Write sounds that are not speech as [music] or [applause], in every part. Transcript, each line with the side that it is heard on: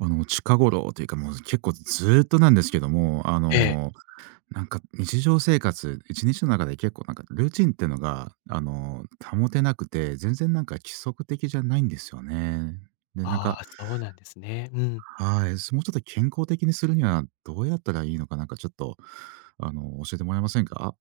right: 近頃というか、もう結構ずーっとなんですけども、
left: ええ。
right: なんか日常生活、1日の中で結構なんかルーチンってのが、保てなくて、全然なんか規則的じゃないんですよね。で、なん
left: あ
right: か、
left: あ、そうなんですね。うん。
right: はい、そもうちょっと健康的にするにはどうやったらいいのか、なんかちょっと、教えてもらえませんか？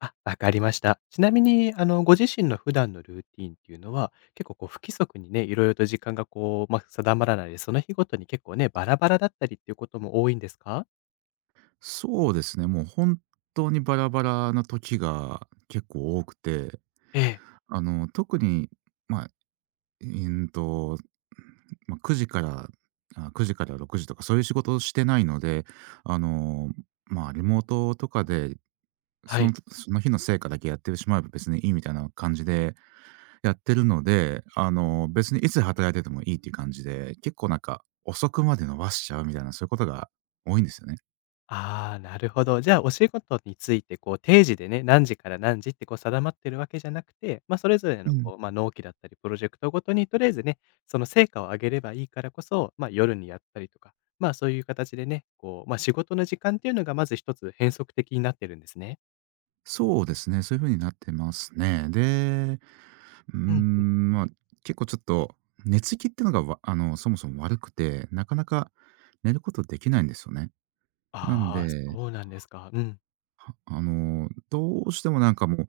left: あ、わかりました。ちなみに、ご自身の普段のルーティンっていうのは、結構こう不規則にね、いろいろと時間がこう、ま、定まらないで、その日ごとに結構ね、バラバラだったりっていうことも多いんですか？
right: そうですね、もう本当にバラバラな時が結構多くて、
left: ええ、
right: 特に、まあうんと、まあ、9時から6時とかそういう仕事をしてないので、あの、まあ、リモートとかで、
left: は
right: その
left: い。
right: その日の成果だけやってしまえば別にいいみたいな感じでやってるので、別にいつ働いててもいいっていう感じで、結構なんか遅くまで伸ばしちゃうみたいな、そういうことが多いんですよね。
left: ああ、なるほど。じゃあ、お仕事について、こう、定時でね、何時から何時って、こう、定まってるわけじゃなくて、まあ、それぞれの、こう、まあ、納期だったり、プロジェクトごとにとりあえずね、その成果を上げればいいからこそ、まあ、夜にやったりとか、まあ、そういう形でね、こう、まあ、仕事の時間っていうのがまず一つ変則的になってるんですね。
right: そうですね、そういう風になってますね。で、うー
left: うん。
right: ん、まあ、結構ちょっと寝つきってのが、わあの、そもそも悪くて、なかなか寝ることできないんですよね。なんで、
left: ああ、そうなんですか。うん。
right: どうしてもなんかもう、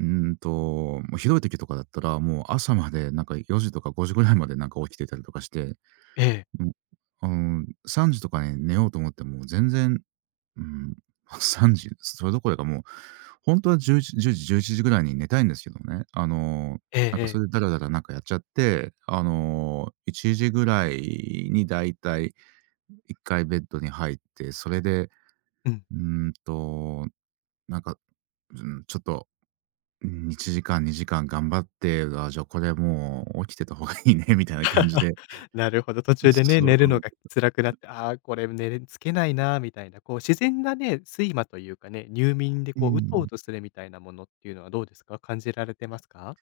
right: もうひどい時とかだったら、もう朝までなんか4時とか5時ぐらいまでなんか起きてたりとかして、
left: ええ。
right: もう、3時とかに寝ようと思っても全然、うん、[laughs] ま、3時、それどころかもう、本当は1 1 1時、11時ぐらいに寝たいんですけどね。
left: ええ
right: なんかそ
left: ええ。
right: れでダラダラなんかやっちゃって、1時ぐらいにだいたい1回ベッドに入って、それで、
left: うん。
right: うーんと、なんか、うん、ちょっと、う1時間、2時間頑張って、あ、じゃあこれもう起きてた方がいいねみたいな感じで、
left: なるほど、途中でね、
right: そう、
left: 寝るのが辛くなって、ああ、これ寝れつけないなみたいな、こう自然なね、睡魔というかね、入眠で
right: う
left: こううとう
right: ん。
left: とするみたいなものっていうのはどうですか？感じられてますか？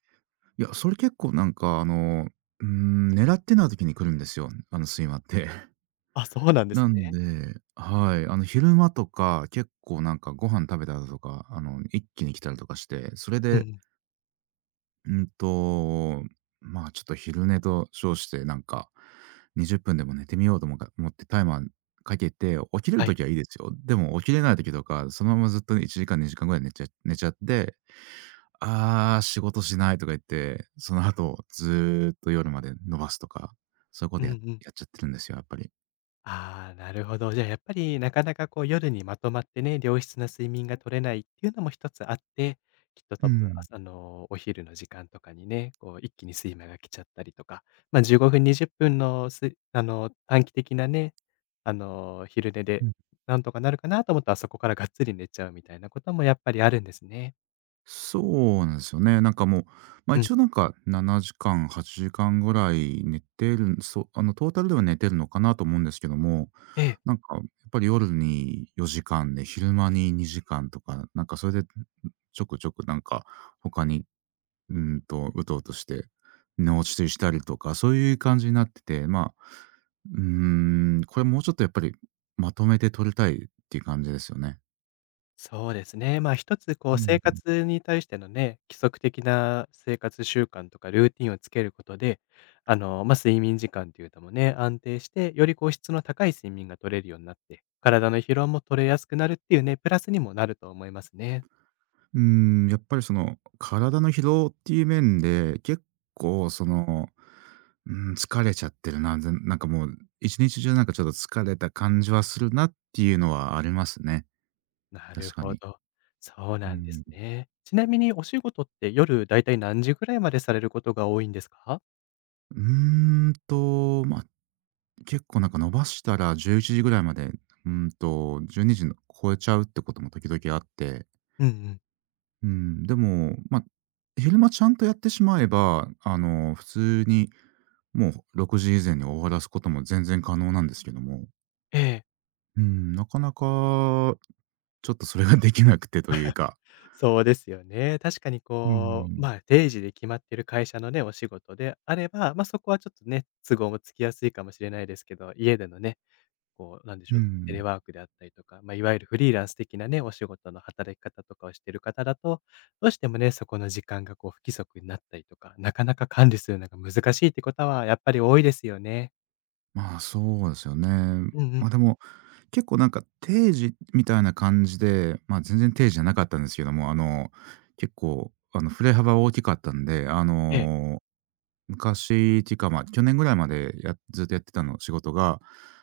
right: いや、それ結構なんか狙ってない時に来るんですよ、あの睡魔って。
left: あ、そうなんで
right: な
left: す
right: ん
left: ね。
right: で、はい、昼間とか、結構なんかご飯食べた後とか、一気に来たりとかして、それ
left: うんう
right: で、
left: ん。
right: うんと、まあ、ちょっと昼寝と称して、なんか、20分でも寝てみようと思うか思ってタイマーかけて、起きれる
left: はい。
right: 時はいいですよ。でも起きれない時とか、そのままずっと1時間、2時間ぐらい寝ちゃって、ああ、仕事しないとか言って、その後ずーっと夜まで伸ばすとか、そういうこ
left: うん
right: と
left: う
right: や
left: ん。
right: やっちゃってるんですよ、やっぱり。
left: ああ、なるほど。じゃあやっぱりなかなかこう夜にまとまってね、良質な睡眠が取れないっていうのも一つあって、きっと
right: う
left: 多分、
right: ん。
left: お昼の時間とかにね、こう一気に睡魔が来ちゃったりとか、ま、15分、20分のす短期的なね、昼寝でなんとかなるかなと思ったら、そこからがっつり寝ちゃうみたいなこともやっぱりあるんですね。
right: そうなんですよね。なんかもう、まあ、
left: うん。
right: 一応なんか7時間、8時間ぐらい寝てるそう、あのトータルでは寝てるのかなと思うんですけども、
left: ええ。
right: なんかやっぱり夜に4時間で昼間に2時間とか、なんかそれでちょくちょくなんか他に、うとうとして寝落ちしたりとか、そういう感じになってて、うーこれもうちょっとやっぱりまとめて取りたいっていう感じですよね。
left: そうですね。まあ、一つこ
right: う
left: う
right: ん。
left: 生活に対してのね、規則的な生活習慣とかルーティンをつけることで、まあ、睡眠時間というのもね、安定して、よりこう質の高い睡眠が取れるようになって、体の疲労も取れやすくなるっていうね、プラスにもなると思いますね。
right: うーやっぱりその、体の疲労っていう面で、結構その、疲れちゃってるな、なんかもう1日中なんかちょっと疲れた感じはするなっていうのはありますね。
left: なる
right: 確か
left: ほ
right: に。
left: ど。そう
right: う
left: なんで
right: ー
left: す
right: ん。
left: ね。ちなみにお仕事って夜だいたい何時ぐらいまでされることが多いんですか？
right: うーま、結構なんか伸ばしたら11時ぐらいまで、12時の超えちゃうってことも時々あって、
left: うんうん。
right: でも、ま、昼間ちゃんとやってしまえば、普通にもう6時以前に終わらすことも全然可能なんですけども、
left: ええ。
right: うん、なかなかちょっとそれができなくてというか、
left: そうですよね。確かに
right: う
left: こう、
right: ん、
left: まあ、定時で決まってる会社のね、お仕事であれば、まあ、そこはちょっとね、都合もつきやすいかもしれないですけど、家でのね、こう、なんでし
right: う
left: ょう、テレ
right: ん、
left: ワークであったりとか、まあ、いわゆるフリーランス的なね、お仕事の働き方とかをしてる方だと、どうしてもね、そこの時間がこう、不規則になったりとか、なかなか管理するのが難しいってことは、やっぱり多いですよね。
right: まあ、そうですよね。
left: うんう
right: まあ、
left: ん。
right: でも、結構なんか定時みたいな感じで、まあ、全然定時じゃなかったんですけども、結構あの、振れ幅大きかったんで、
left: ええ。
right: 昔っていうか、まあ、去年ぐらいまでずっとやってたの仕事が、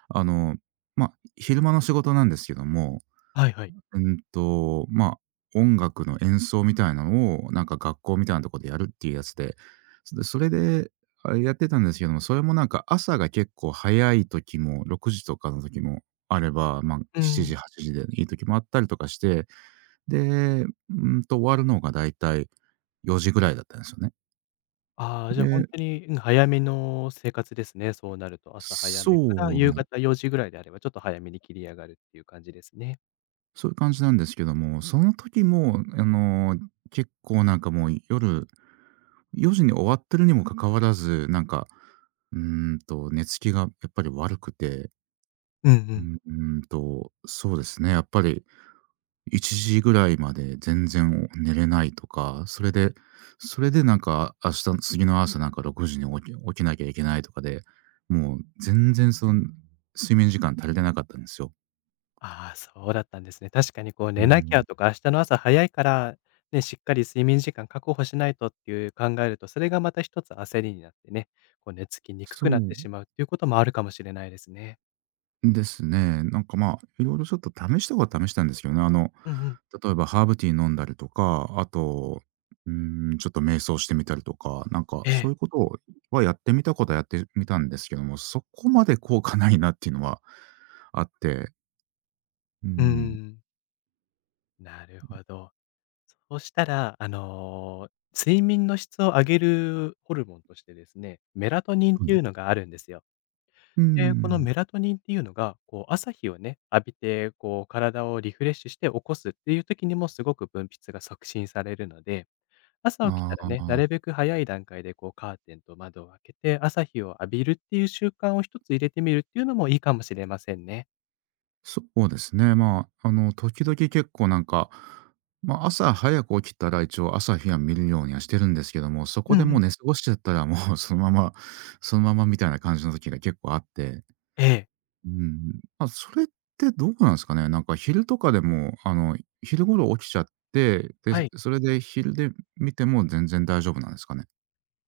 right: あの、まあ、昼間の仕事なんですけども、
left: はいはい。
right: まあ、音楽の演奏みたいなのを、なんか学校みたいなとこでやるっていうやつで、それで、あれやってたんですけども、それもなんか朝が結構早い時も、6時とかの時もあれば、まあ、
left: う
right: 7
left: ん。
right: 時、8時でいい時もあったりとかして、で、終わるのがだいたい4時ぐらいだったんですよね。
left: ああ、じゃあ本
right: で、
left: 当に、うん、早めの生活ですね。そうなると、朝早めから
right: そう
left: 夕
right: な
left: 方4時ぐらいであれば、ちょっと早めに切り上がるっていう感じですね。
right: そういう感じなんですけども、その時も、結構なんかもう夜4時に終わってるにもかかわらず、なんか、寝つきがやっぱり悪くて、
left: うんう
right: う
left: ん。
right: ん、ーんと、そうですね、やっぱり1時ぐらいまで全然寝れないとか、それでなんか明日次の朝なんか6時に起きなきゃいけないとかで、もう全然その睡眠時間足りてなかったんですよ。
left: ああ、そうだったんですね。確かにこう
right: うー
left: 寝なきゃ
right: ん。
left: とか、明日の朝早いから、ね、しっかり睡眠時間確保しないとっていう考えると、それがまた一つ焦りになってね、こう寝つきにく
right: そ
left: くなって
right: う
left: しまうっていうこともあるかもしれないですね。
right: ですね。なんか、まあ、いろいろちょっと試したことは試したんですけどね。
left: うんうん。
right: 例えばハーブティー飲んだりとか、あと、ちょっと瞑想してみたりとか、なんか
left: え
right: そう
left: え。
right: いうことはやってみたんですけども、そこまで効果ないなっていうのはあって。うー
left: う
right: ん、
left: ん。なるほど。そうしたら、睡眠の質を上げるホルモンとしてですね、メラトニンっ
right: そう
left: てい
right: ね。
left: うのがあるんですよ。
right: うー
left: で、この
right: ん。
left: メラトニンっていうのが、こう、朝日をね、浴びて、こう、体をリフレッシュして起こすっていう時にもすごく分泌が促進されるので、朝起きた
right: あ
left: らね、な
right: あ。
left: るべく早い段階で、こう、カーテンと窓を開けて、朝日を浴びるっていう習慣を一つ入れてみるっていうのもいいかもしれませんね。
right: そうですね。まあ、時々結構なんか、まあ、朝早く起きたら一応朝日は見るようにはしてるんですけども、そこ
left: う
right: で
left: んう
right: もう
left: ん。
right: 寝過ごしちゃったらもう [laughs] そのまま、そのままみたいな感じの時が結構あって。
left: ええ。
right: うん。まあ、それってどうなんですかね。なんか昼とかでも、昼頃起きちゃって、で、
left: はい。
right: それで昼で見ても全然大丈夫なんですかね。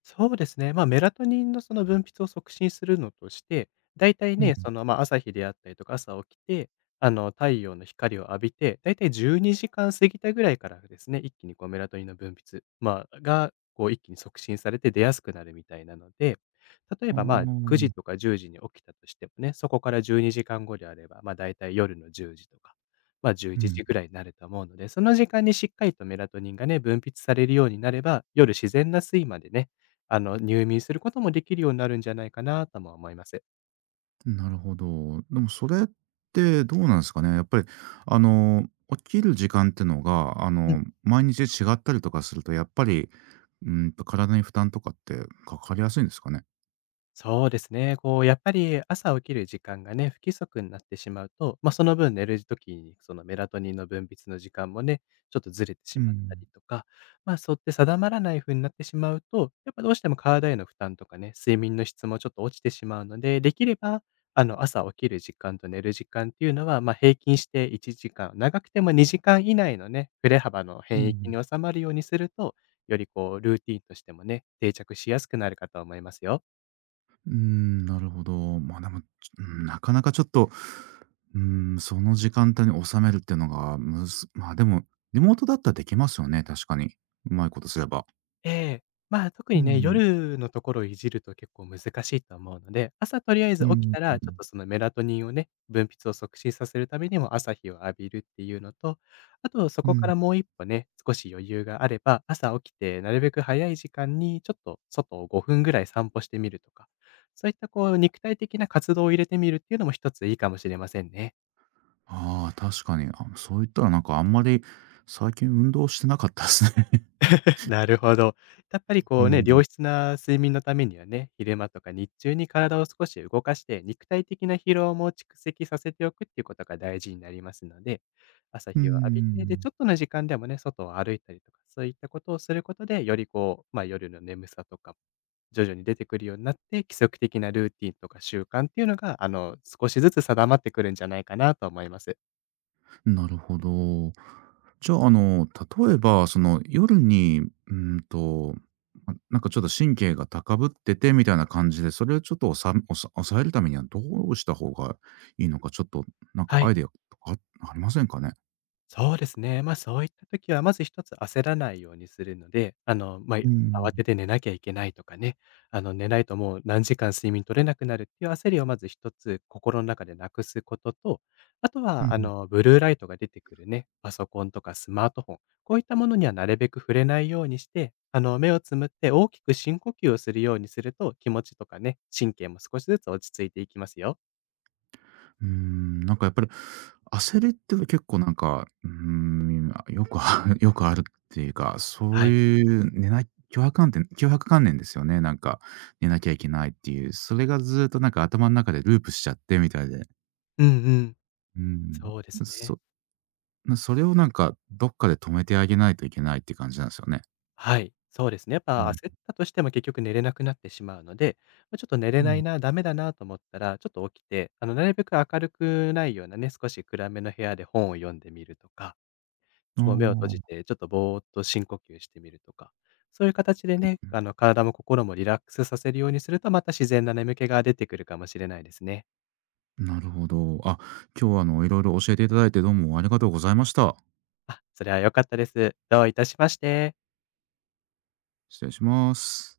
left: そうですね。まあ、メラトニンのその分泌を促進するのとして、だいたい
right: うん。
left: ね、その、まあ、朝日であったりとか、朝起きて、太陽の光を浴びて、だいたい12時間過ぎたぐらいからですね、一気にこうメラトニンの分泌、まあ、が、こう一気に促進されて出やすくなるみたいなので、例え
right: あ
left: ばまあ、9時と
right: あ。
left: か10時に起きたとしてもね、そこから12時間後であれば、まあ、だいたい夜の10時とか、まあ、11
right: うん。
left: 時ぐらいになると思うので、その時間にしっかりとメラトニンがね、分泌されるようになれば、夜自然な睡魔でね、入眠することもできるようになるんじゃないかなとも思います。
right: なるほど。でもそれってどうなんですかね？やっぱり、あの、起きる時間ってのが、毎日違ったりとかすると、やっぱり、体に負担とかってかかりやすいんですかね？
left: そうですね。こう、やっぱり朝起きる時間がね、不規則になってしまうと、まあ、その分寝る時に、そのメラトニンの分泌の時間もね、ちょっとずれてし
right: う
left: まった
right: ん。
left: りとか、まあ、そうやって定まらない風になってしまうと、やっぱどうしても体への負担とかね、睡眠の質もちょっと落ちてしまうので、できれば、朝起きる時間と寝る時間っていうのは、まあ、平均して1時間、長くても2時間以内のね、振れ幅の
right: う
left: 変域
right: ん。
left: に収まるようにすると、よりこうルーティンとしてもね、定着しやすくなるかと思いますよ。
right: なるほど。ま、でも、ちょうん、なかなかちょっと、うん、その時間帯に収めるっていうのが、むずま、でも、リモートだったらできますよね、確かに。うまいことすれば。
left: ええ。まあ、特
right: う
left: にね、
right: ん、
left: 夜のところをいじると結構難しいと思うので、朝とりあえ
right: う
left: ず起き
right: ん、
left: たら、
right: う
left: ちょっ
right: ん、
left: とそのメラトニンをね、分泌を促進させるためにも朝日を浴びるっていうのと、あとそ
right: う
left: こか
right: ん。
left: らもう一歩ね、少し余裕があれば、朝起きてなるべく早い時間にちょっと外を5分ぐらい散歩してみるとか、そういったこう肉体的な活動を入れてみるっていうのも一ついいかもしれませんね。
right: ああ、確かに。あ、そう言ったらなんかあんまり最近運動してなかったですね。
left: [laughs] なるほど。やっぱり
right: [laughs] う
left: こうね、
right: ん。
left: 良質な睡眠のためにはね、昼間とか日中に体を少し動かして、肉体的な疲労も蓄積させておくっていうことが大事になりますので、朝
right: う
left: 日を浴びて、で、
right: ん。
left: ちょっとの時間でもね、外を歩いたりとか、そういったことをすることで、よりこう、まあ夜の眠さとか、徐々に出てくるようになって、規則的なルーティンとか習慣っていうのが、少しずつ定まってくるんじゃないかなと思います。
right: なるほど。じゃあ、例えば、その、夜に、ま、なんかちょっと神経が高ぶっててみたいな感じで、それをちょっとおさ抑えるためにはどうした方がいいのか、ちょっとなんか
left: は
right: アイ
left: い。
right: デアとかありませんかね？
left: そうですね。ま、そういった時は、まず一つ焦らないようにするので、まあ、慌てて寝なきゃいけないとかね、寝ないともう何時間睡眠取れなくなるっていう焦りをまず一つ心の中でなくすことと、あと
right: うん
left: は、
right: うん
left: ブルーライトが出てくるね、パソコンとかスマートフォン、こういったものにはなるべく触れないようにして、目をつむって大きく深呼吸をするようにすると、気持ちとかね、神経も少しずつ落ち着いていきますよ。
right: うーん、なんかやっぱり、焦りって結構なんか、よくあ [laughs] よくあるっていうか、そ
left: は
right: う
left: い。
right: いう寝ない迫観点強迫観念ですよね、なんか、寝なきゃいけないっていう。それがずっとなんか頭の中でループしちゃってみたいで。
left: うんうん。
right: うん。
left: そうですね。
right: そそれをなんか、どっかで止めてあげないといけないって感じなんですよね。
left: はい、そうですね。やっ
right: う
left: ぱ
right: ん。
left: 焦ったとしても結局寝れなくなってしまうので、ま、ちょっと寝
right: う
left: れな
right: ん。
left: いな、ダメだなと思ったら、ちょっと起きて、なるべく明るくないようなね、少し暗めの部屋で本を読んでみるとか、こう目を閉じ
right: あ
left: てちょっとぼーっと深呼吸してみるとか、そういう形でね、体も心もリラックスさせるようにすると、また自然な眠気が出てくるかもしれないですね。
right: あ、なるほど。あ、今日はあの、いろいろ教えていただいてどうもありがとうございました。
left: あ、それは良かったです。どういたしまして。
right: 失礼します。